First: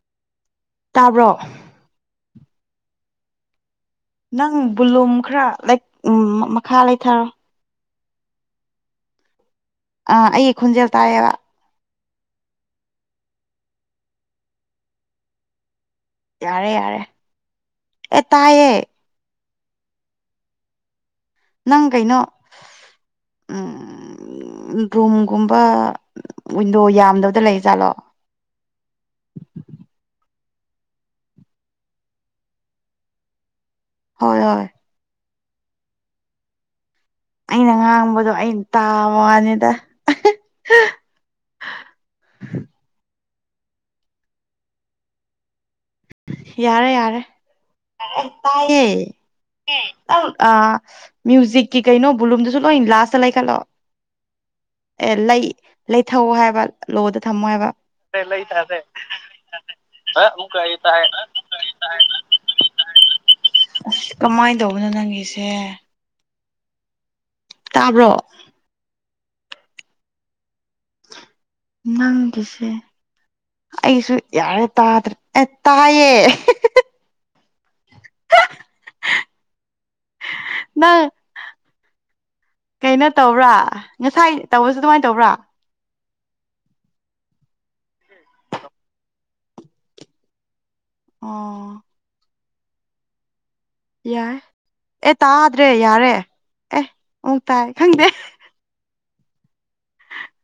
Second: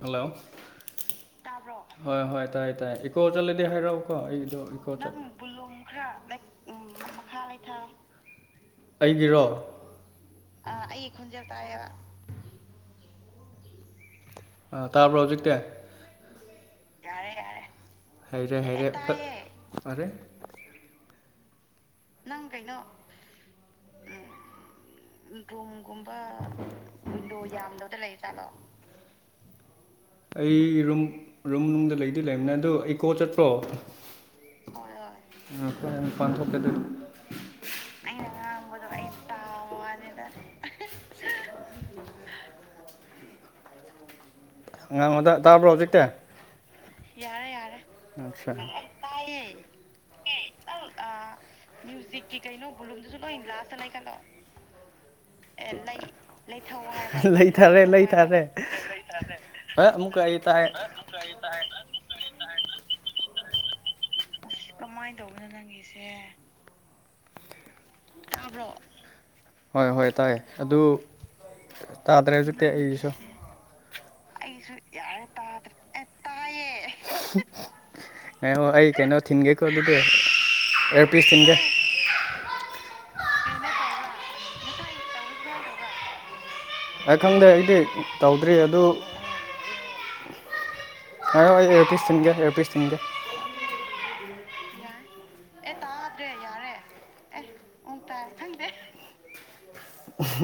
hello ꯇꯥꯕ꯭ꯔꯣ ꯍꯣꯢ ꯍꯣꯢ ꯇꯥꯏ ꯇꯥꯏ ꯏꯀꯣ ꯆꯠꯂꯗꯤ ꯍꯥꯏꯔꯛꯑꯣ ꯅꯪ ꯚꯣꯂꯨꯝ ꯈꯔ ꯃꯈꯥ ꯂꯩꯊꯧ ꯑꯩꯒꯤꯔꯣ ꯑꯥ ꯑꯩꯒꯤ ꯈꯣꯟꯖꯦꯜ ꯑꯩ ꯇꯥꯏꯌꯦꯕ ꯈꯣꯟꯖꯦꯜ ꯇꯥꯢꯌꯦꯕ ꯑ ꯇꯥꯕ꯭ꯔꯣ ꯍꯧꯖꯤꯛꯇꯤ ꯌꯥꯔꯦ ꯌꯥꯔꯦ ꯑꯦ ꯇꯥꯏꯌꯦ ꯐꯔꯦ ꯅꯪ ꯀꯩꯅꯣ ꯅꯪ ꯀꯩꯅꯣ ꯎꯝ ꯔꯨꯝꯒꯨꯝꯕ ꯋꯤꯟꯗꯣ ꯌꯥꯝꯗꯕꯗ ꯂꯩ ꯖꯥꯠꯂꯣ ꯂꯩ ꯖꯥꯠꯂꯣ ꯑꯩ ꯔꯨꯝ ꯔꯨꯝ ꯗꯗꯤ ꯂꯩꯗꯤ ꯂꯩꯕꯅꯦ ꯑꯗꯨ ꯏꯀꯣ ꯆꯠꯄ꯭ꯔꯣ ꯍꯣꯏ ꯍꯣꯏ ꯃꯄꯥꯟ ꯊꯣꯛꯀꯦ ꯑꯗꯨꯗꯤ ꯑꯩꯅ ꯉꯥꯡꯕꯗꯣ ꯑꯩꯅ ꯇꯥꯕ ꯋꯥꯅꯤꯗ ꯉꯥꯡꯉꯣꯗ ꯇꯥꯕ꯭ꯔꯣ ꯍꯧꯖꯤꯛꯇꯤ ꯌꯥꯔꯦ ꯌꯥꯔꯦ ꯌꯥꯔꯦ ꯑꯠꯁꯥ ꯇꯥꯏꯌꯦ ꯑ ꯃ꯭ꯌꯨꯖꯤꯛꯀꯤ ꯀꯩꯅꯣ ꯕꯨꯂꯨꯝꯗꯨꯁꯨ ꯂꯣꯢ ꯂꯥꯁꯇ ꯂꯩꯈꯠꯂꯣ ꯑꯦ ꯂꯩ ꯂꯩꯊꯧꯑꯣ ꯍꯥꯏꯕ ꯂꯣꯗ ꯊꯝꯃꯣ ꯍꯥꯏꯕ ꯂꯩꯊꯔꯦ ꯂꯩꯊꯔꯦ ꯑꯦ ꯑꯃꯨꯛꯀ ꯑꯩ ꯀꯔꯤ ꯇꯥꯏ ꯀꯃꯥꯏꯅ ꯇꯧꯕꯅꯣ ꯀꯃꯥꯏꯅ ꯅꯪꯒꯤꯁꯦ ꯇꯧꯕꯅꯣ ꯅꯪꯒꯤꯁꯦ ꯇꯥꯕ꯭ꯔꯣ ꯍꯣꯏ ꯍꯣꯏ ꯇꯥꯏꯌꯦ ꯑꯗꯨ ꯇꯥꯗ꯭ꯔꯦ ꯍꯧꯖꯤꯛꯇꯤ ꯅꯪꯒꯤꯁꯦ ꯑꯩꯒꯤꯁꯨ ꯑꯩꯁꯨ ꯌꯥꯔꯦ ꯇꯥꯗ꯭ꯔꯦ ꯑꯦ ꯇꯥꯏꯌꯦ ꯉꯥꯢꯈꯣ ꯑꯩ ꯀꯩꯅꯣ ꯊꯤꯟꯒꯦꯀꯣ ꯑꯗꯨꯗꯤ ꯅꯪ ꯑꯦꯌꯥꯔꯄꯤꯁ ꯊꯤꯟꯒꯦ ꯀꯩꯅꯣ ꯇꯧꯕ꯭ꯔꯥ ꯉꯁꯥꯏ ꯇꯧꯕꯁꯨ ꯑꯗꯨꯃꯥꯏꯅ ꯇꯧꯕ꯭ꯔꯥ ꯑꯩ ꯈꯪꯗ꯭ꯔꯦ ꯑꯩꯗꯤ ꯇꯧꯗ꯭ꯔꯦ ꯑꯗꯨ ꯄꯥꯏꯌꯨ ꯑꯩ ꯑꯣ ꯑꯦꯌꯥꯔꯄꯤꯁ ꯊꯤꯟꯒꯦ ꯑꯦꯌꯥꯔ ꯄꯤꯁ ꯊꯤꯟꯒꯦ ꯌꯥꯏ ꯑꯦ ꯇꯥꯗ꯭ꯔꯦ ꯌꯥꯔꯦ ꯑꯦ ꯑꯃꯨꯛ ꯇꯥꯏ ꯈꯪꯗꯦ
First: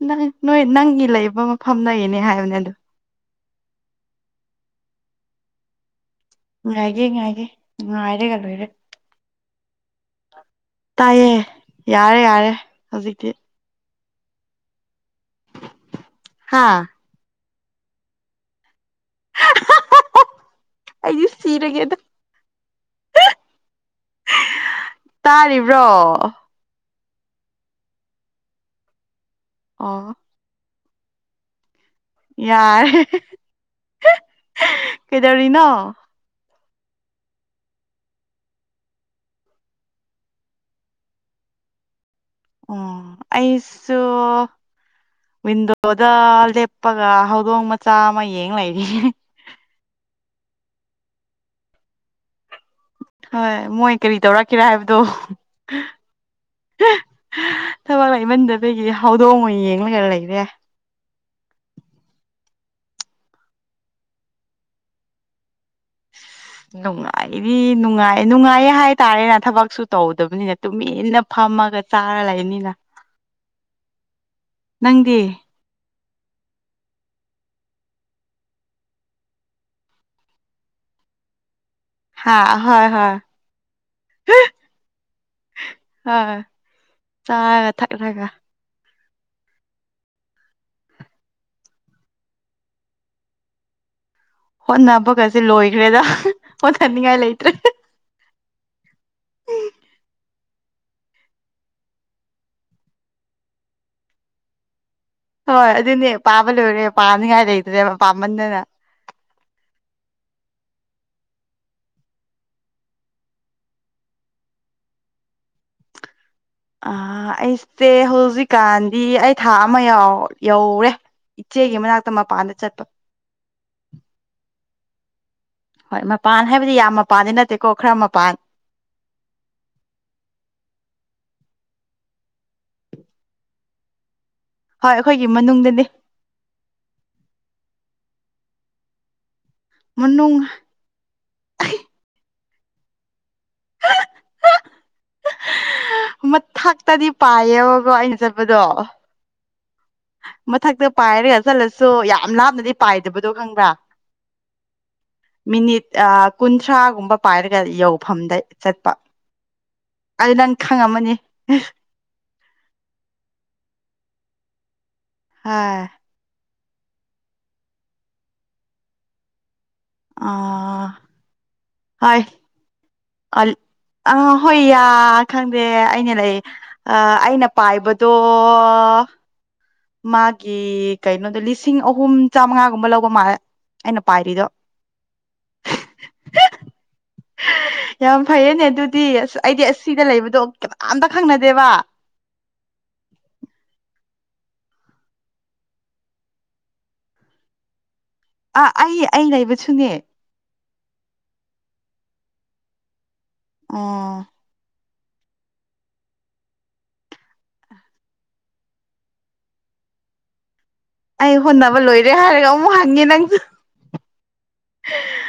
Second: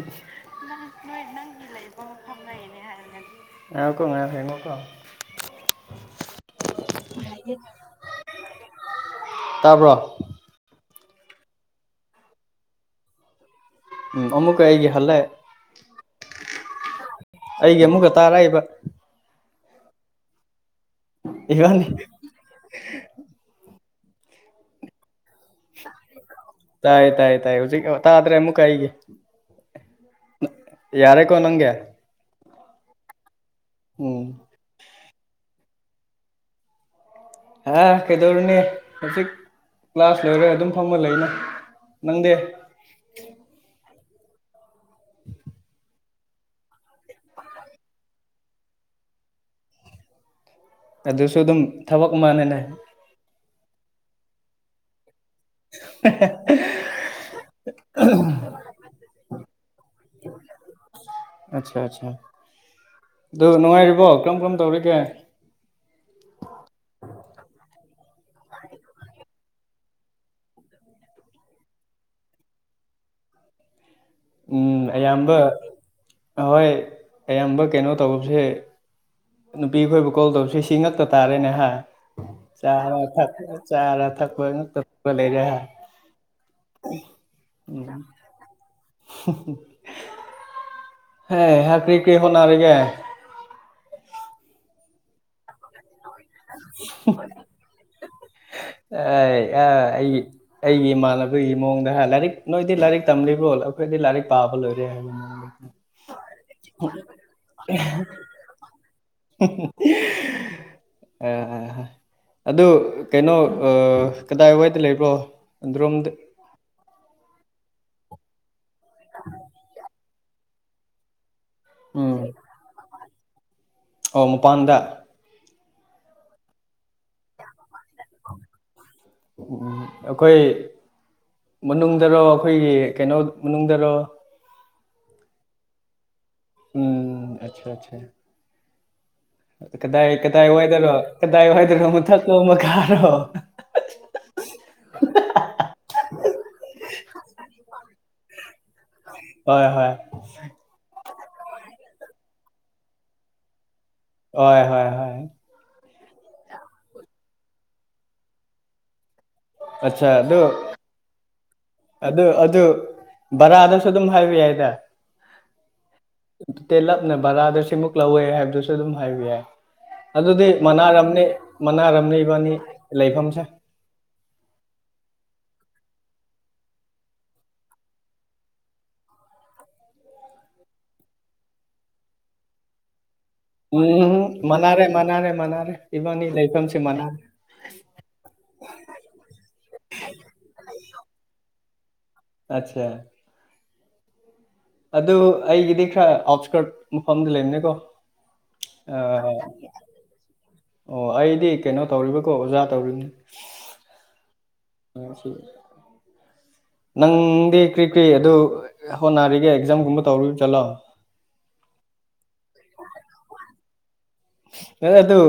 ꯅꯪ ꯅꯣꯏ ꯅꯪꯒꯤ ꯂꯩꯕ ꯃꯐꯝꯒꯤꯅꯦ ꯍꯥꯏꯕꯅꯦ ꯑꯗꯣ ꯉꯥꯢꯎꯀꯣ ꯉꯥꯏꯈꯣꯀꯣ ꯉꯥꯏꯒꯦ ꯉꯥꯏꯒꯦ ꯉꯥꯏꯔꯒ ꯂꯣꯏꯔꯦ ꯇꯥꯕ꯭ꯔꯣ ꯇꯥꯏꯌꯦ ꯌꯥꯔꯦ ꯌꯥꯔꯦ ꯍꯧꯖꯤꯛꯇꯤ ꯎꯝ ꯑꯃꯨꯛꯀ ꯑꯩꯒꯤ ꯍꯜꯂꯛ ꯍꯥꯥ ꯑꯩꯒꯤ ꯑꯃꯨꯛꯀ ꯇꯥꯔꯛꯏꯕ ꯑꯩꯁꯨ ꯏꯕꯥꯅꯤ ꯁꯤꯔꯒꯦꯗ ꯇꯥꯔꯤꯕ꯭ꯔꯣ ꯇꯥꯏ ꯇꯥꯏ ꯇꯥꯏ ꯍꯧꯖꯤꯛ ꯇꯥꯗ꯭ꯔꯦ ꯑꯃꯨꯛꯀꯥ ꯑꯩꯒꯤ ꯑꯣ ꯌꯥꯔꯦꯀꯣ ꯅꯪꯒꯤ ꯌꯥꯔꯦ ꯎꯝ ꯀꯩꯗꯧꯔꯤꯅ‌ꯣ ꯍꯥ ꯀꯩꯗꯧꯔꯨꯅꯤ ꯍꯧꯖꯤꯛ ꯀ꯭ꯂꯥꯁ ꯂ‌ꯣꯏꯔ ꯑꯗꯨꯝ ꯐꯝꯃ ꯂꯩꯗ ꯅꯪꯗꯦ ꯑꯣ ꯑꯩꯁꯨ ꯋꯤꯟꯗꯣꯗ ꯂꯦꯞꯄꯒ ꯍꯧꯗꯣꯡ ꯃꯆꯥ ꯑꯃ ꯌꯦꯡ ꯂꯩꯔꯤ ꯑꯗꯨꯁꯨ ꯑꯗꯨꯝ ꯊꯕꯛ ꯃꯥꯟꯅꯅ ꯍꯣꯏ ꯃꯣꯏ ꯀꯔꯤ ꯇꯧꯔꯛꯀꯦꯔꯥ ꯍꯥꯏꯕꯗꯣ ꯊꯕꯛ ꯂꯩꯃꯟꯗꯕꯒꯤ ꯍꯧꯗꯣꯡ ꯑꯣꯏꯅ ꯌꯦꯡꯂꯒ ꯂꯩꯔꯦ ꯑꯠꯆꯥ ꯑꯠꯆꯥ ꯑꯗꯨ ꯅꯨꯡꯉꯥꯏꯔꯤꯕꯣ ꯀꯔꯝ ꯀꯔꯝ ꯇꯧꯔꯤꯒꯦ ꯅꯨꯡꯉꯥꯏꯔꯤ ꯅꯨꯡꯉꯥꯏ ꯅꯨꯡꯉꯥꯏꯌꯦ ꯍꯥꯏꯇꯥꯔꯦꯅ ꯊꯕꯛꯁꯨ ꯇꯧꯗꯕꯅꯤꯅ ꯇꯨꯃꯤꯟꯅ ꯐꯝꯃꯒ ꯇꯥꯔ ꯂꯩꯅꯤꯅ [inaudible] ꯎꯝ ꯅꯪꯗꯤ ꯑꯌꯥꯝꯕ ꯍꯣꯏ ꯑꯌꯥꯝꯕ ꯀꯩꯅꯣ ꯇꯧꯕꯁꯦ ꯅꯨꯄꯤ ꯈꯣꯏꯕꯨ ꯀꯣꯜ ꯇꯧꯕꯁꯤ ꯁꯤ ꯉꯥꯛꯇ ꯇꯥꯔꯦꯅꯦ ꯍꯥ ꯍꯥ ꯍꯣꯏ ꯆꯥꯔ ꯍꯣꯏ ꯊꯛ ꯆꯥꯔ ꯊꯛꯄ ꯉꯥꯛꯇ ꯇꯧꯔ ꯂꯩꯔꯦ ꯍꯥ ꯍꯣꯏ ꯆꯥꯔꯒ ꯊꯛꯂꯒ [inaudible] ꯍꯦ [unintelligible] ꯀꯔꯤ ꯍꯣꯠꯅꯔꯤꯒꯦ ꯍꯣꯠꯅꯕꯒꯁꯦ ꯂꯣꯏꯈ꯭ꯔꯦꯗ ꯑ ꯍꯣꯠꯅꯅꯤꯡꯉꯥꯏ ꯂꯩꯇ꯭ꯔꯦ ꯑ ꯑꯩ ꯑꯩꯒꯤ ꯏꯃꯥꯟꯅꯕꯒꯤ ꯃꯑꯣꯡꯗ ꯍꯥꯏ ꯂꯥꯏꯔꯤꯛ ꯅꯣꯏꯗꯤ ꯂꯥꯏꯔꯤꯛ ꯇꯝꯂꯤꯕ꯭ꯔꯣ ꯑꯩꯈꯣꯏꯗꯤ ꯂꯥꯏꯔꯤꯛ ꯄꯥꯕ ꯂꯣꯏꯔꯦ ꯍꯥꯏꯕꯅꯤ ꯍꯣꯏ ꯑꯗꯨꯅꯦ ꯄꯥꯕ ꯂꯣꯏꯔꯦ ꯄꯥꯅꯤꯡꯉꯥꯏ ꯂꯩꯇ꯭ꯔꯦ ꯄꯥꯃꯟꯗꯅ ꯑ ꯑ ꯑꯗꯨ ꯀꯩꯅꯣ ꯑ ꯀꯗꯥꯏꯋꯥꯏꯗ ꯂꯩꯕ꯭ꯔꯣ ꯑꯗꯨꯔꯣꯝꯗ ꯑ ꯑꯩꯁꯦ ꯍꯧꯖꯤꯛꯀꯥꯟꯗꯤ ꯑꯩ ꯊꯥ ꯑꯃ ꯌꯧꯔꯦ ꯏꯆꯦꯒꯤ ꯃꯅꯥꯛꯇ ꯎꯝ ꯃꯄꯥꯟꯗ ꯆꯠꯄ ꯑꯣ ꯃꯄꯥꯟꯗ ꯍꯣꯏ ꯃꯄꯥꯟ ꯍꯥꯏꯕꯗꯤ ꯌꯥꯝ ꯃꯄꯥꯟꯗꯤ ꯅꯠꯇꯦꯀꯣ ꯈꯔ ꯃꯄꯥꯟ ꯎꯝ ꯑꯩꯈꯣꯏ ꯃꯅꯨꯡꯗꯔꯣ ꯑꯩꯈꯣꯏꯒꯤ ꯀꯩꯅꯣ ꯃꯅꯨꯡꯗꯔꯣ ꯍꯣꯏ ꯑꯩꯈꯣꯏꯒꯤ ꯃꯅꯨꯡꯗꯅꯦ ꯎꯝ ꯑꯆꯥ ꯑꯆꯥ ꯀꯗꯥꯏ ꯃꯅꯨꯡ ꯀꯗꯥꯏ ꯋꯥꯏꯗꯔꯣ ꯀꯗꯥꯏ ꯋꯥꯏꯗꯔꯣ ꯃꯊꯛꯂꯣ ꯃꯈꯥꯔꯣ ꯃꯊꯛꯇꯗꯤ ꯄꯥꯏꯌꯦꯕꯀꯣ ꯑꯩꯅ ꯆꯠꯄꯗꯣ ꯍꯣꯏ ꯍꯣꯏ ꯃꯊꯛꯇ ꯄꯥꯏꯔꯒ ꯆꯠꯂꯁꯨ ꯌꯥꯝ ꯂꯥꯞꯅꯗꯤ ꯄꯥꯏꯗꯕꯗꯣ ꯈꯪꯕ꯭ꯔꯥ ꯍꯣꯏ ꯍꯣꯏ ꯍꯣꯏ ꯃꯤꯅꯤꯠ ꯑ ꯀꯨꯟꯊ꯭ꯔꯥꯒꯨꯝꯕ ꯄꯥꯏꯔꯒ ꯌꯧꯐꯝꯗ ꯆꯠꯄ ꯑꯆꯥ ꯑꯗꯨ ꯅꯪ ꯈꯪꯉꯝꯃꯅꯤ ꯑꯗꯨ ꯑꯗꯨ ꯕꯔꯥꯗꯁꯨ ꯑꯗꯨꯝ ꯍꯥꯏꯕ ꯌꯥꯏꯗ ꯍꯣꯏ ꯇꯦꯂꯞꯅ ꯚꯔꯥꯗ ꯁꯤꯃꯨꯛ ꯂꯧꯋꯦ ꯍꯥꯏꯕꯗꯨꯁꯨ ꯑꯗꯨꯝ ꯍꯥꯏꯕ ꯌꯥꯏ ꯑ ꯑꯗꯨꯗꯤ ꯃꯅꯥꯔꯝꯅꯤ ꯃꯅꯥꯔꯝꯅꯤ ꯍꯣꯏ ꯏꯕꯥꯅꯤ ꯂꯩꯐꯝꯁꯦ ꯑ ꯍꯣꯏ ꯌꯥ ꯈꯪꯗꯦ ꯑꯩꯅ ꯂꯩ ꯑ ꯑꯩꯅ ꯄꯥꯏꯕꯗꯣ ꯃꯥꯒꯤ ꯀꯩꯅꯣꯗ ꯂꯤꯁꯤꯡ ꯑꯍꯨꯝ ꯆꯥꯃꯉꯥꯒꯨꯝꯕ ꯂꯧꯕ ꯃꯥꯂꯦ ꯎꯝ ꯃꯥꯟꯅꯥꯔꯦ ꯃꯥꯟꯅꯥꯔꯦ ꯃꯥꯟꯅꯥꯔꯦ ꯏꯕꯥꯅꯤ ꯂꯩꯐꯝꯁꯤ ꯃꯥꯟꯅꯥꯔꯦ ꯌꯥꯝ ꯐꯩꯌꯦꯅꯦ ꯑꯗꯨꯗꯤ ꯑꯁ ꯑꯩꯗꯤ ꯑꯁꯤꯗ ꯂꯩꯕꯗꯣ ꯀꯅꯥꯝꯇ ꯈꯪꯅꯗꯦꯕ ꯑꯆꯥ ꯑꯗꯨ ꯑꯩꯒꯤꯗꯤ ꯈꯔ ꯑꯥꯎꯠꯁꯀꯔꯠ ꯃꯐꯝꯗ ꯂꯩꯕꯅꯦꯀꯣ ꯑꯥ ꯑꯩ ꯑꯩ ꯂꯩꯕ ꯁꯨꯅꯦ ꯑꯣ ꯑꯩꯗꯤ ꯀꯩꯅꯣ ꯇꯧꯔꯤꯕꯀꯣ ꯑꯣꯖꯥ ꯇꯧꯔꯤꯝꯅꯤ ꯑꯥ [unintelligible] ꯅꯪꯗꯤ ꯀ꯭ꯔꯤ ꯀ꯭ꯔꯤ ꯑꯗꯨ ꯍꯣꯠꯅꯔꯤꯒꯦ ꯑꯦꯛꯖꯥꯝꯒꯨꯝꯕ ꯇꯧꯔꯤꯞꯖꯥꯠꯂ ꯑꯩ ꯍꯣꯠꯅꯕ ꯂꯣꯏꯔꯦ ꯍꯥꯏꯔꯒ ꯑꯃꯨꯛ ꯍꯪꯉꯦ ꯅꯪꯁꯨ ꯍꯦ ꯑꯗꯨ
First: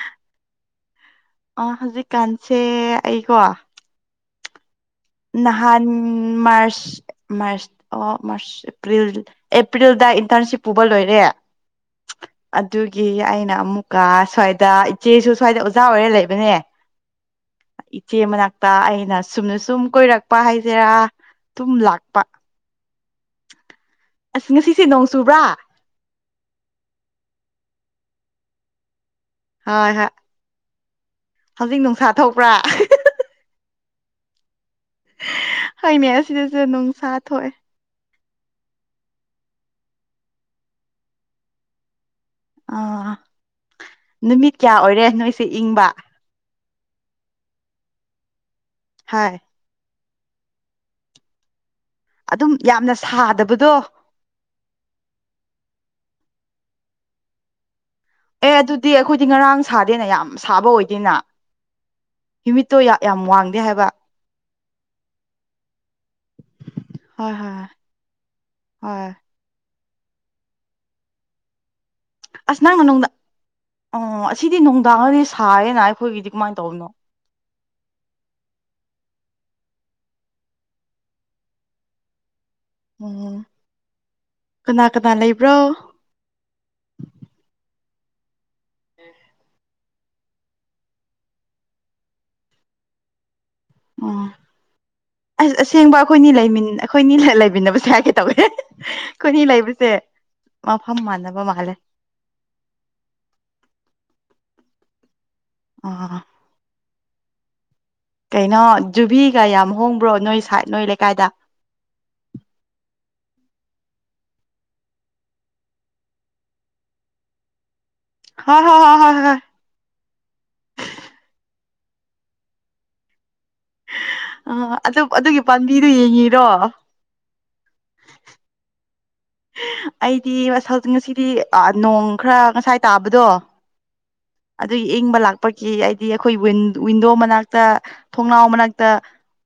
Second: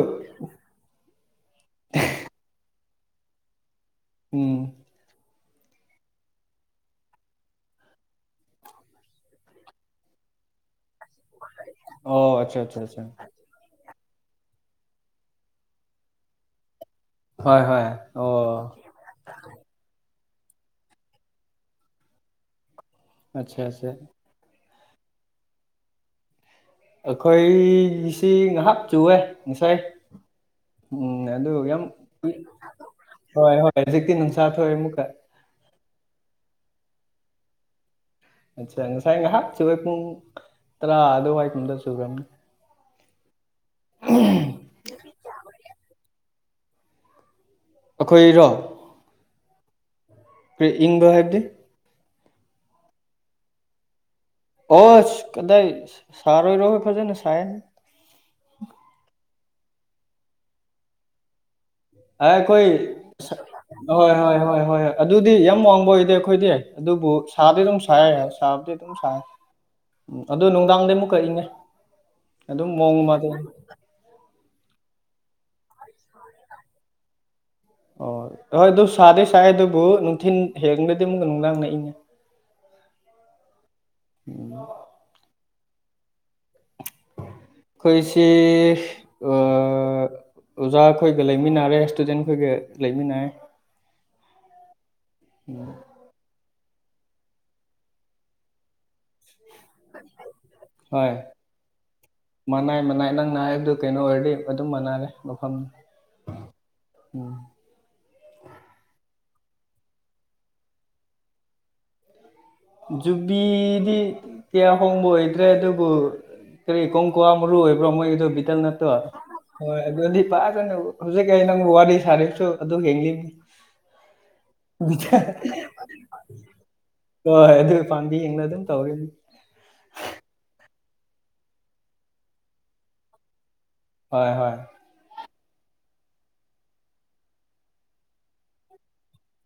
ꯑꯥ ꯍꯧꯖꯤꯛ ꯀꯥꯟꯁꯦ ꯑꯩꯀꯣ ꯎꯝ ꯅꯍꯥꯟ ꯃꯥꯔꯁ ꯃꯥꯔꯁ ꯑꯣ ꯃꯥꯔꯁ ꯑꯦꯄ꯭ꯔꯤꯜ ꯑꯦꯄ꯭ꯔꯤꯜꯗ ꯏꯟꯇꯔꯟꯁꯤꯞ ꯄꯨꯕ ꯂꯣꯏꯔꯦ ꯑꯣ ꯑꯠꯆꯥ ꯑꯠꯆꯥ ꯑꯠꯆꯥ ꯑꯗꯨꯒꯤ ꯑꯩꯅ ꯑꯃꯨꯛꯀ ꯁ꯭ꯋꯥꯏꯗ ꯏꯆꯦꯁꯨ ꯁ꯭ꯋꯥꯏꯗ ꯑꯣꯖꯥ ꯑꯣꯏꯔ ꯂꯩꯕꯅꯦ ꯍꯣꯏ ꯍꯣꯏ ꯏꯆꯦ ꯑꯣ ꯃꯅꯥꯥꯛꯇ ꯑꯩꯅ ꯁꯨꯝꯅ ꯁꯨꯝ ꯀꯣꯏꯔꯛꯄ ꯍꯥꯏꯁꯦꯔꯥ ꯇꯨꯝ ꯂꯥꯛꯄ ꯑꯠꯁꯥ ꯑꯠꯁꯥ ꯑꯁ ꯉꯁꯤꯁꯦ ꯅꯣꯡ ꯆꯨꯕ꯭ꯔꯥ ꯑꯈꯣꯏꯒꯤꯁꯤ ꯉꯥꯍꯥꯛ ꯆꯨꯋꯦ ꯍꯣꯏ ꯍꯥ ꯎꯝ ꯑꯗꯨ ꯌꯥꯝ ꯍꯣꯏ ꯊꯣꯛꯄ꯭ꯔꯥ ꯍꯣꯏ ꯍꯧꯖꯤꯛꯇꯤ ꯅꯨꯡꯁꯥ ꯊꯣꯛꯑꯦ ꯑꯃꯨꯛꯀ ꯍꯣꯏꯅꯦ ꯑꯁꯤꯗꯁꯨ ꯅꯨꯡꯁꯥ ꯊꯣꯑꯦ ꯑꯠꯁꯥ ꯉꯁꯥꯏ ꯉꯥꯍꯥꯛ ꯆꯨꯋꯦ ꯄꯨꯡ ꯇꯔꯥ ꯑꯗꯨꯋꯥꯏ ꯀꯨꯝꯕꯗ ꯆꯨꯔꯝꯅꯤ ꯑꯥ ꯅꯨꯃꯤꯠ ꯀꯌꯥ ꯑꯣꯏꯔꯦ ꯅꯣꯏꯁꯦ ꯏꯪꯕ ꯑꯈꯣꯏꯔꯣ ꯍꯥꯏ ꯀ꯭ꯔꯤ ꯏꯪꯕ ꯍꯥꯏꯕꯗꯤ ꯑꯗꯨꯝ ꯌꯥꯝꯅ ꯁꯥꯗꯕꯗꯣ ꯑꯣꯁ ꯀꯗꯥꯏ ꯁꯥꯔꯣꯏꯔꯣ ꯐꯖꯅ ꯁꯥꯏꯌꯦ ꯑꯦ ꯑꯗꯨꯗꯤ ꯑꯈꯣꯏꯗꯤ ꯉꯔꯥꯡ ꯁꯥꯗꯦꯅꯦ ꯌꯥꯝ ꯁꯥꯕ ꯑꯣꯏꯗꯦꯅ ꯑꯦ ꯑꯈꯣꯏ ꯍ꯭ꯌꯨꯃꯤꯠꯇꯣ ꯌꯥꯝ ꯁ ꯋꯥꯡꯗꯦ ꯍꯥꯏꯕ ꯍꯣꯏ ꯍꯣꯏ ꯍꯣꯏ ꯍꯣꯏ ꯑꯗꯨꯗꯤ ꯌꯥꯝ ꯋꯥꯡꯕ ꯑꯣꯏꯗꯦ ꯑꯈꯣꯏꯗꯤ ꯑꯗꯨꯕꯨ ꯍꯣꯏ ꯁꯥꯗꯤ ꯍꯣꯏ ꯑꯗꯨꯝ ꯁꯥꯏ ꯁꯥꯕꯗꯤ ꯑꯗꯨꯝ ꯍꯣꯏ ꯁꯥꯏ ꯎꯝ ꯑꯗꯣ ꯅꯨꯡꯗꯥꯡꯗꯩ ꯑꯃꯨꯛꯀ ꯏꯪꯉꯦ ꯑꯁ ꯑꯗꯨꯝ ꯅꯪꯅ ꯃꯑꯣꯡ ꯅꯨꯡꯗꯥ ꯑꯃꯗ ꯑꯣ ꯑꯁꯤꯗꯤ ꯅꯨꯡꯗꯥꯡꯗꯗꯤ ꯁꯥꯏꯌꯦꯅ ꯑꯩꯈꯣꯏꯒꯤꯗꯤ ꯀꯃꯥꯏ ꯇꯧꯕꯅꯣ ꯑꯣꯏ ꯍꯣꯏ ꯑꯗꯨ ꯁꯥꯗꯤ ꯁꯥꯏꯌꯦ ꯑꯗꯨꯕꯨ ꯅꯨꯡꯊꯤꯟ ꯍꯦꯟꯒ꯭ꯔꯗꯤ ꯑꯃꯨꯛꯀ ꯅꯨꯡꯗꯥꯡꯅ ꯏꯪꯉꯦ ꯑꯣ ꯀꯅꯥ ꯀꯅꯥ ꯂꯩꯕ꯭ꯔꯣ ꯈꯣꯏꯁꯤ ꯑꯥ ꯑꯣꯖꯥꯈꯣꯏꯒ ꯂꯩꯃꯤꯟꯅꯔꯦ ꯏꯁꯇꯨꯗꯦꯟꯈꯣꯏꯒ ꯂꯩꯃꯤꯟꯅꯩ ꯑꯣ ꯑꯁ ꯑꯁꯦꯡꯕ ꯈꯣꯏꯅꯤ ꯂꯩꯃꯤꯟ ꯑꯈꯣꯏꯅꯤ ꯂꯩꯃꯤꯟꯅꯕꯁꯦ ꯍꯥꯏꯒꯦ ꯇꯧꯋꯦ ꯈꯣꯏꯅꯤ ꯂꯩꯕ ꯁꯦ ꯃꯐꯝ ꯃꯥꯟꯅꯕ ꯃꯥꯜꯂꯦ ꯃꯥꯅꯩ ꯃꯟꯅꯩ ꯅꯪꯅ ꯍꯥꯏꯕꯗꯨ ꯀꯩꯅꯣ ꯑꯣꯏꯔꯗꯤ ꯑꯗꯨꯝ ꯃꯥꯟꯅꯔꯦ ꯃꯐꯝ ꯑꯥ ꯎꯝ ꯀꯩꯅꯣ ꯖꯨꯕꯤꯒ ꯌꯥꯝ ꯍꯣꯡꯕ꯭ꯔꯣ ꯅꯣꯏ ꯁꯥꯏꯠ ꯅꯣꯏ ꯂꯩꯀꯥꯏꯗ ꯖꯨꯨꯕꯤꯗꯤ ꯀꯌꯥ ꯍꯣꯡꯕ ꯑꯣꯏꯗ꯭ꯔꯦ ꯑꯗꯨꯕꯨ ꯀ꯭ꯔꯤ ꯀꯣꯡꯀ꯭ꯋꯥ ꯃꯔꯨ ꯑꯣꯏꯕ꯭ꯔꯣ ꯃꯣꯏꯒꯤ ꯍꯥ ꯍꯥ ꯍꯥꯥ [unintelligible] ꯍꯣꯏ ꯑꯗꯨꯗꯗꯤ ꯐꯖꯅ ꯍꯨꯖꯤꯛ ꯑꯩ ꯅꯪꯕꯨ ꯋꯥꯔꯤ ꯁꯥꯔꯤꯕꯁꯨ ꯑꯗꯨꯒꯤꯅꯤ ꯑ ꯑꯗꯨ ꯑꯗꯨꯒꯤ ꯄꯥꯝꯕꯤꯗꯣ ꯌꯦꯡꯉꯤꯔꯣ ꯍꯣꯏ ꯑꯗꯨ ꯄꯥꯝꯕꯤ ꯌꯦꯡꯉꯒ ꯑꯗꯨꯝ ꯇꯧꯋꯤ ꯑꯩꯗꯤ ꯋꯥꯁ ꯍꯧꯖꯤ ꯉꯁꯤꯗꯤ ꯑꯥ ꯅꯣꯡ ꯈꯔ ꯉꯁꯥꯏ ꯇꯥꯕꯗꯣ ꯍꯣꯏ ꯍꯣꯏ ꯑꯗꯨꯒꯤ ꯏꯪꯕ ꯂꯥꯛꯄꯒꯤ ꯑꯩꯗꯤ ꯑꯩꯈꯣꯏ ꯋꯤꯟ ꯋꯤꯟꯗꯣ ꯃꯅꯥꯛꯇ ꯊꯣꯡꯅꯥꯎ ꯃꯅꯥꯛꯇ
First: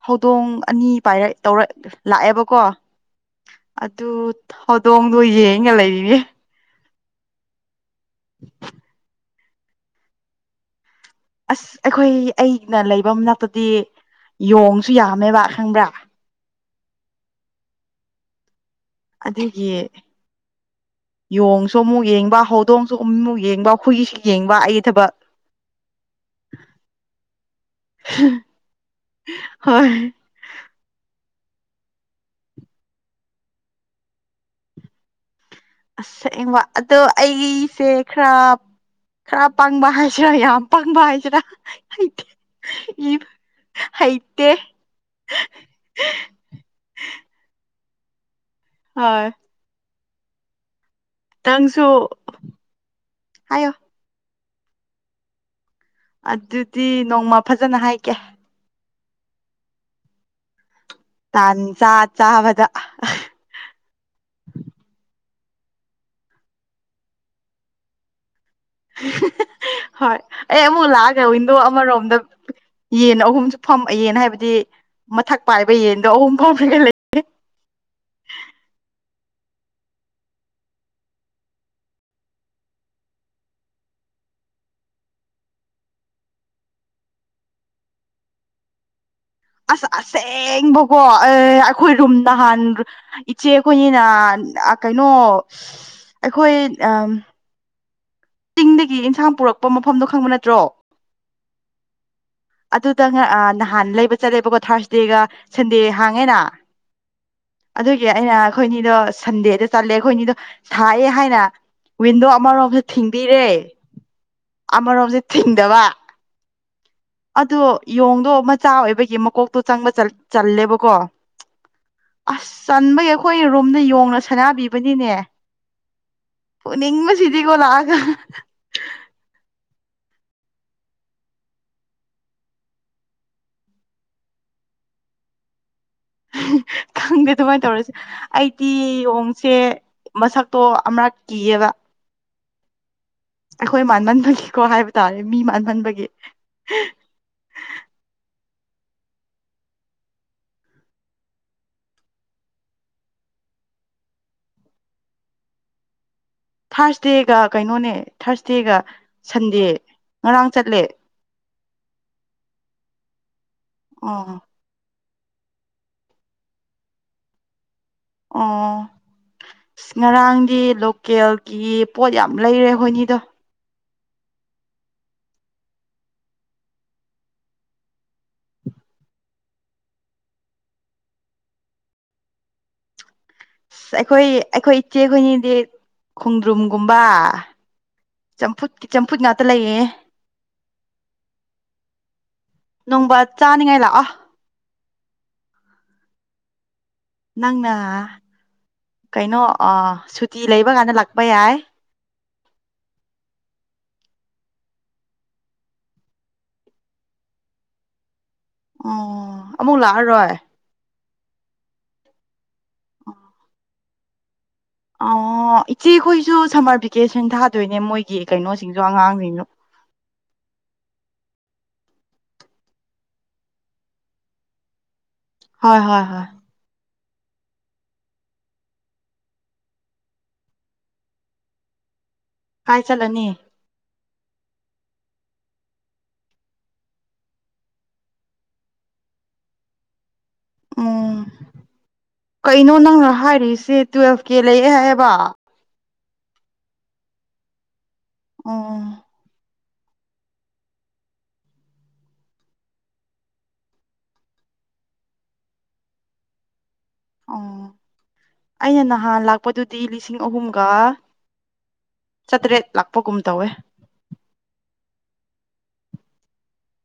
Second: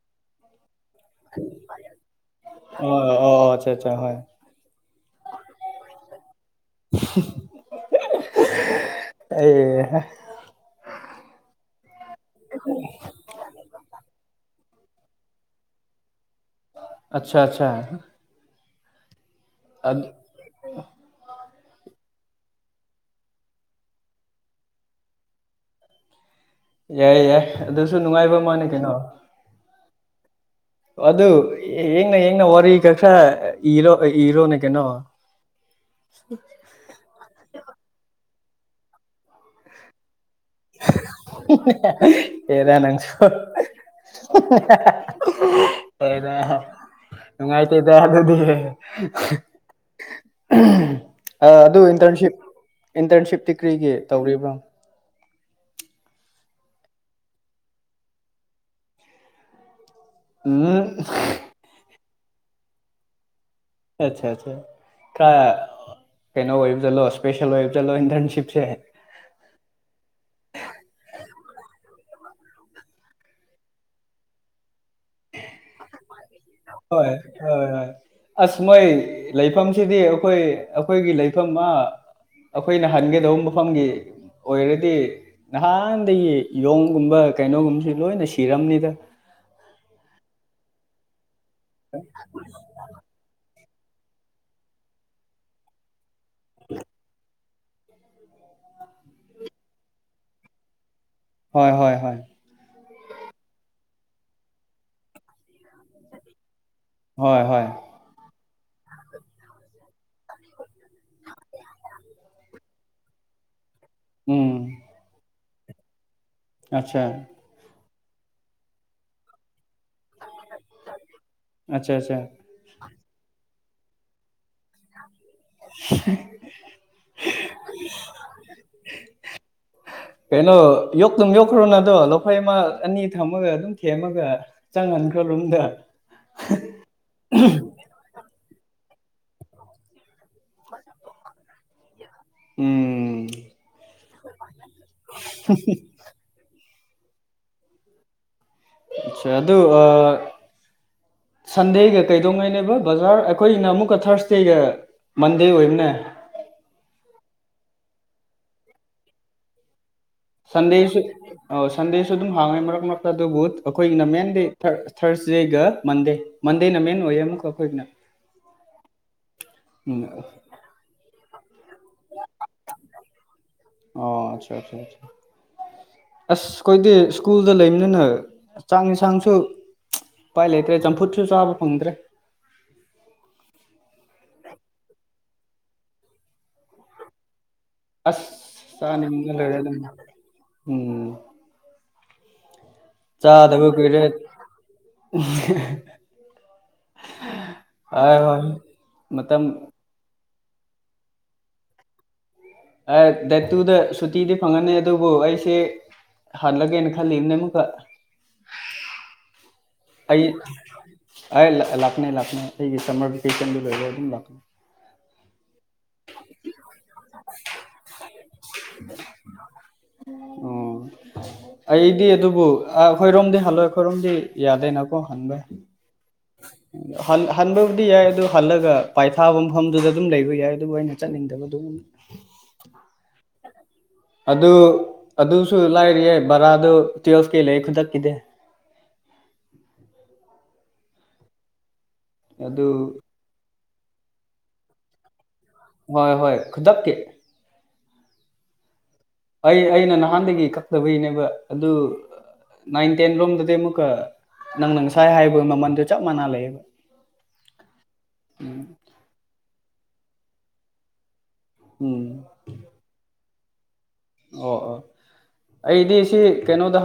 ꯍꯧꯗꯣꯡ ꯑꯅꯤ ꯄꯥꯏꯔꯛ ꯇꯧꯔꯛ ꯂꯥꯛꯑꯦꯕꯀꯣ ꯑꯣ ꯑꯣ ꯑꯠꯆꯥ ꯑꯠꯆꯥ ꯑꯗꯨ ꯍꯣꯏ ꯍꯧꯗꯣꯡꯗꯣ ꯌꯦꯡꯉ ꯂꯩꯔꯤꯅꯦ [unintelligible] ꯑꯩ ꯍꯥ ꯑꯁ ꯑꯩꯈꯣꯏ ꯑꯩꯅ ꯂꯩꯕ ꯃꯅꯥꯛꯇꯗꯤ ꯌꯣꯡꯁꯨ ꯌꯥꯝꯃꯦꯕ ꯈꯪꯕ꯭ꯔꯥ ꯑꯁꯥ ꯁꯥ ꯑꯗꯨꯒꯤ ꯌꯣꯡꯁꯨ ꯑꯃꯨꯛ ꯌꯦꯡꯕ ꯍꯧꯗꯣꯡꯁꯨ ꯑꯃꯨꯛ ꯌꯦꯡꯕ ꯍꯨꯢꯁꯨ ꯌꯦꯡꯕ ꯑꯩꯒꯤ ꯊꯕꯛ ꯌꯥꯏ ꯌꯥꯏ ꯑꯗꯨꯁꯨ ꯅꯨꯡꯉꯥꯏꯕ ꯑꯃꯥꯅꯤ ꯀꯩꯅꯣ ꯍꯣꯏ ꯑꯗꯨ ꯌꯦꯡ ꯌꯦꯡꯅ ꯋꯥꯔꯤ ꯈꯔꯀ ꯏꯔꯣ ꯏꯔꯣꯅꯦ ꯀꯩꯅꯣ ꯑꯁ ꯁꯦꯡꯕ ꯑꯗꯣ ꯑꯩꯁꯦ ꯈꯔ ꯈꯔ ꯄꯡꯕ ꯍꯥꯏꯁꯤꯔꯥ ꯌꯥꯝ ꯄꯪꯕ ꯍꯥꯏꯁꯤꯔꯥ ꯍꯩꯇꯦ ꯍꯦꯔꯥ ꯅꯪꯁꯨ ꯍꯩꯇꯦ ꯍꯣꯢꯗ ꯅꯨꯡꯉꯥꯏꯇꯦꯗ ꯑꯗꯨꯗꯤ ꯍꯣꯏ ꯑ ꯑꯗꯨ ꯅꯪꯁꯨ ꯏꯟꯇꯔꯟꯁꯤꯞ ꯏꯟꯇꯔꯟꯁꯤꯞꯇꯤ ꯍꯥꯏꯌꯣ ꯀꯔꯤꯒꯤ ꯇꯧꯔꯤꯕ꯭ꯔꯣ ꯑꯗꯨꯗꯤ ꯅꯣꯡꯃ ꯐꯖꯅ ꯍꯥꯏꯒꯦ ꯑꯨꯝ ꯇꯟꯖꯥ ꯆꯥꯕꯗ ꯑꯠꯆꯥ ꯆ ꯈ ꯀꯩꯅꯣ ꯑꯣꯏꯕꯗꯂꯣ ꯏꯁꯄꯦꯁꯦꯜ ꯑꯣꯏꯕꯖꯠꯂꯣ ꯏꯟꯇꯔꯟꯁꯤꯞꯁꯦ ꯍꯣꯏ ꯑꯩ ꯑꯃꯨꯛ ꯂꯥꯛꯑꯒꯦ ꯋꯤꯟꯗꯣ ꯑꯃꯔꯣꯝꯗ ꯌꯦꯟ ꯑꯍꯨꯝꯁꯨ ꯐꯝ ꯌꯦꯟ ꯍꯥꯏꯕꯗꯤ ꯃꯊꯛ ꯄꯥꯏꯕ ꯌꯦꯟꯗꯣ ꯑꯍꯨꯝ ꯐꯝꯃꯒ ꯂꯩ ꯍꯣꯏ ꯍꯣꯏ ꯍꯣꯏ ꯑꯁ ꯃꯣꯏ ꯂꯩꯐꯝꯁꯤꯗꯤ ꯑꯈꯣꯏ ꯑꯈꯣꯏꯒꯤ ꯂꯩꯐꯝ ꯑ ꯑꯩꯈꯣꯏꯅ ꯍꯥꯟꯒꯗꯧꯕ ꯃꯐꯝꯒꯤ ꯑꯣꯏꯔꯗꯤ ꯅꯍꯥꯟꯗꯒꯤ ꯌꯣꯡꯒꯨꯝꯕ ꯀꯩꯅꯣꯒꯨꯝꯕꯁꯤ ꯂꯣꯏꯅ ꯁꯤꯔꯝꯅꯤꯗ ꯑꯁ ꯑꯁꯦꯡꯕꯀꯣ ꯑꯩ ꯑꯩꯈꯣꯏ ꯔꯨꯝ ꯅꯍꯥꯟ ꯏꯆꯦ ꯑꯩꯈꯣꯏꯅꯤꯅ ꯑ ꯀꯩꯅꯣ ꯑꯩꯈꯣꯏ ꯑ ꯗꯒꯤ ꯏꯟꯁꯥꯡ ꯄꯨꯔꯛꯄ ꯃꯐꯝꯗꯣ ꯈꯪꯕ ꯅꯠꯇ꯭ꯔꯣ ꯍꯣꯏ ꯍꯣꯏ ꯍꯣꯏ ꯑꯗꯨꯗ ꯑ ꯅꯍꯥꯟ ꯂꯩꯕ ꯆꯠꯂꯦꯕꯀꯣ ꯊꯥꯔꯁꯗꯦꯒ ꯁꯟꯗꯦ ꯍꯥꯡꯉꯦꯅ ꯍꯣꯏ ꯍꯣꯏ ꯑꯗꯨꯒꯤ ꯑꯩꯅ ꯑꯩꯈꯣꯏꯅꯤꯗꯣ ꯁꯟꯗꯦꯗ ꯆꯠꯂꯦ ꯑꯩꯈꯣꯏꯅꯤꯗꯣ ꯁꯥꯢꯑꯦ ꯍꯥꯏꯅ ꯋꯤꯟꯗꯣ ꯑꯃꯔꯣꯝꯗ ꯊꯤꯡꯕꯤꯔꯦ ꯎꯝ ꯑꯃꯔꯣꯝꯗ ꯊꯤꯡꯗꯕ ꯑꯁꯥ ꯑꯗꯣ ꯌꯣꯡꯗꯣ ꯃꯆꯥ ꯑꯣꯏꯕꯒꯤ ꯃꯀꯣꯛꯇꯣ ꯆꯪꯕ ꯆꯜ ꯆꯜꯂꯦꯕꯀꯣ ꯑꯆꯥ ꯑꯆꯥ ꯑꯁ ꯆꯟꯕꯒꯤ ꯑꯩꯈꯣꯏ ꯔꯨꯝꯗ ꯌꯣꯡꯅ ꯁꯅꯥꯕꯤꯕ ꯄꯅꯤꯅꯦ ꯐꯨꯅꯤꯡꯕꯁꯤꯗꯤꯀꯣ ꯂꯥꯁ [unintelligible] ꯀꯩꯅꯣ ꯌꯣꯛꯇꯨꯝ ꯌꯣꯛꯈ꯭ꯔꯣꯅ ꯑꯗꯣ ꯂꯐꯣꯏ ꯑꯃ ꯑꯅꯤ ꯊꯝꯃꯒ ꯑꯗꯨꯝ ꯊꯦꯝꯃꯒ ꯆꯪꯍꯟꯈ꯭ꯔꯣ ꯔꯨꯝꯗ ꯈꯪꯗꯦ ꯑꯗꯨꯃꯥꯏꯅ ꯇꯧꯔꯁꯦ ꯑꯩꯗꯤ ꯌꯣꯡꯁꯦ ꯃꯁꯛ ꯇꯣ ꯑꯃꯔꯛ ꯀꯤꯑꯦꯕ ꯎꯝ ꯑꯩꯈꯣꯏ ꯃꯥꯟꯃꯟꯕꯒꯤꯀꯣ ꯍꯥꯏꯕ ꯇꯥꯔꯦ ꯃꯤ ꯃꯥꯟꯃꯟꯕꯒꯤ ꯑꯆꯥ ꯑꯗꯨ ꯑ ꯁꯟꯗꯦꯒ ꯀꯩꯗꯧꯉꯩꯅꯦꯕ ꯕꯖꯥꯔ ꯑꯩꯈꯣꯏꯅ ꯑꯃꯨꯛꯀ ꯊꯥꯔꯁꯗꯦꯒ ꯃꯟꯗꯦ ꯑꯣꯏꯕꯅꯦ ꯊꯥꯔꯁꯗꯦꯒ ꯀꯩꯅꯣꯅꯦ ꯊꯥꯔꯁꯗꯦꯒ ꯁꯟꯗꯦ ꯉꯔꯥꯡ ꯆꯠꯂꯦ ꯁꯟꯗꯦꯁꯨ ꯑ ꯁꯟꯗꯦꯁꯨ ꯑꯗꯨꯝ ꯍꯥꯡꯉꯦ ꯃꯔꯛ ꯃꯔꯛꯇ ꯑꯗꯨꯕꯨ ꯑꯩꯈꯣꯏꯒꯤꯅ ꯑꯣ ꯃꯦꯟꯗꯤ ꯊꯔꯁꯗꯦꯒ ꯃꯟꯗꯦ ꯃꯟꯗꯦꯅ ꯃꯦꯟ ꯑꯣꯏꯌꯦ ꯑꯃꯨꯛꯀ ꯑꯩꯈꯣꯏꯒꯤꯅ ꯑꯣ ꯎꯝ ꯉꯔꯥꯡꯗꯤ ꯂꯣꯀꯦꯜꯒꯤ ꯄꯣꯠ ꯌꯥꯝ ꯂꯩꯔꯦ ꯑꯩꯈꯣꯏꯅꯤꯗꯣ ꯑꯣ ꯑꯆꯥ ꯑꯆꯥ ꯑꯁ ꯑꯩꯈꯣꯏꯗꯤ ꯁ꯭ꯀꯨꯜꯗ ꯂꯩꯕꯅꯤꯅ ꯆꯥꯛ ꯌꯦꯟꯁꯥꯡꯁꯨ ꯎꯄꯥꯏ ꯂꯩꯇ꯭ꯔꯦ ꯆꯝꯐꯨꯠꯁꯨ ꯆꯥꯕ ꯐꯪꯗ꯭ꯔꯦ [inaudible] ꯑ ꯑꯩꯈꯣꯏ ꯑꯩꯈꯣꯏ ꯏꯆꯦꯈꯣꯏꯅꯤꯗꯤ ꯈꯣꯡꯗ꯭ꯔꯨꯝꯒꯨꯝꯕ ꯑꯁ ꯆꯝꯐꯨꯠꯀꯤ ꯆꯝꯐꯨꯠ ꯆꯥꯅꯤꯡꯕꯅ ꯉꯥꯛꯇ ꯂꯣꯏꯔꯦ ꯑꯗꯨꯝ ꯂꯩꯌꯦ ꯎꯝ ꯅꯣꯡꯃ ꯆꯥꯗꯕ ꯆꯥꯅꯤꯡꯉꯥꯏ ꯀꯨꯏꯔꯦ ꯂꯥꯛꯑꯣ ꯅꯪꯅ ꯍꯣꯏ ꯍꯣꯏ ꯀꯩꯅꯣ ꯃꯇꯝ ꯁꯨꯇꯤ ꯂꯩꯕ ꯀꯥꯟꯗ ꯂꯥꯛꯄ ꯌꯥꯏ ꯗꯦꯠ ꯇꯨꯗ ꯁꯨꯇꯤꯗꯤ ꯐꯪꯒꯅꯤ ꯑꯗꯨꯕꯨ ꯑꯩꯁꯦ ꯍꯜꯂꯒꯦꯅ ꯈꯜꯂꯤꯕꯅꯦ ꯑꯃꯨꯛꯒ ꯑꯣ ꯑꯃꯨꯛ ꯂꯥꯛꯑꯔꯣꯏ ꯑꯩ ꯂꯥꯛꯒꯅꯤ ꯂꯥꯛꯒꯅꯤ ꯑꯩꯒꯤ ꯁꯝꯃꯔ ꯚꯦꯀꯦꯁꯟꯗꯨ ꯂꯣꯏꯔꯒ ꯑꯗꯨꯝ ꯂꯥꯛꯄꯒꯤ ꯑꯣ ꯏꯆꯦꯈꯣꯏꯁꯨ ꯁꯝꯃꯔ ꯚꯦꯀꯦꯁꯟ ꯊꯥꯗꯣꯏꯅꯦ ꯃꯣꯏꯒꯤ ꯀꯩꯅꯣꯁꯤꯡꯁꯨ ꯑꯉꯥꯡꯁꯤꯡꯗꯣ ꯑꯣ ꯑꯩꯗꯤ ꯑꯗꯨꯕꯨ ꯑꯩꯈꯣꯏꯔꯣꯝꯗꯤ ꯍꯜꯂꯣꯏ ꯑꯩꯈꯣꯏꯔꯣꯝꯗꯤ ꯌꯥꯗꯦꯅꯀꯣ ꯍꯟꯕ ꯍꯣꯏ ꯍꯣꯏ ꯍꯣꯏ ꯍꯟꯕꯕꯨꯗꯤ ꯌꯥꯏ ꯑꯗꯨ ꯍꯜꯂꯒ ꯄꯥꯏꯊꯥꯕ ꯃꯐꯝꯗꯨꯗ ꯑꯗꯨꯝ ꯂꯩꯕ ꯌꯥꯏ ꯑꯗꯨꯕꯨ ꯑꯩꯅ ꯆꯠꯅꯤꯡꯗꯕ ꯑꯗꯨꯝ ꯀꯥꯢ ꯆꯠꯂꯅꯤ ꯑꯗꯨ ꯑꯗꯨꯁꯨ ꯂꯥꯏꯔꯤꯌꯦ ꯕꯔꯥꯗꯨ ꯇꯨꯌꯦꯜꯐꯀꯦ ꯂꯩꯌꯦ ꯈꯨꯗꯛꯀꯤꯗꯤ ꯎꯝ ꯑꯗꯨ ꯀꯩꯅꯣ ꯅꯪꯅ ꯍꯥꯏꯔꯤꯁꯦ ꯇꯨꯌꯦꯦꯜꯐ ꯀꯦ ꯂꯩꯑꯦ ꯍꯥꯏꯌꯦꯕ ꯍꯣꯏ ꯍꯣꯏ ꯈꯨꯗꯛꯀꯤ ꯎꯝ ꯎꯝ ꯑꯩ ꯑꯩꯅ ꯅꯍꯥꯟꯗꯒꯤ ꯀꯛꯇꯕꯩꯅꯦꯕ ꯑꯗꯨ ꯅꯥꯏꯟ ꯇꯦꯟ ꯔꯣꯝꯗꯗꯤ ꯑꯃꯨꯛꯀ ꯅꯪꯅ ꯉꯁꯥꯏ ꯍꯥꯏꯕ ꯃꯃꯟꯗꯣ ꯆꯞ ꯃꯥꯟꯅ ꯂꯩꯌꯦꯕ ꯑꯣ ꯑꯩꯅ ꯅꯍꯥꯟ ꯂꯥꯛꯄꯗꯨꯗꯤ ꯂꯤꯁꯤꯡ ꯑꯍꯨꯝꯒ ꯎꯝ ꯀꯥ ꯇꯔꯦꯠ ꯂꯥꯛꯄꯒꯨꯝ ꯇꯧꯋꯦ ꯑꯣ ꯑꯣ ꯑꯩꯗꯤ ꯁꯤ ꯀꯩꯅꯣꯗ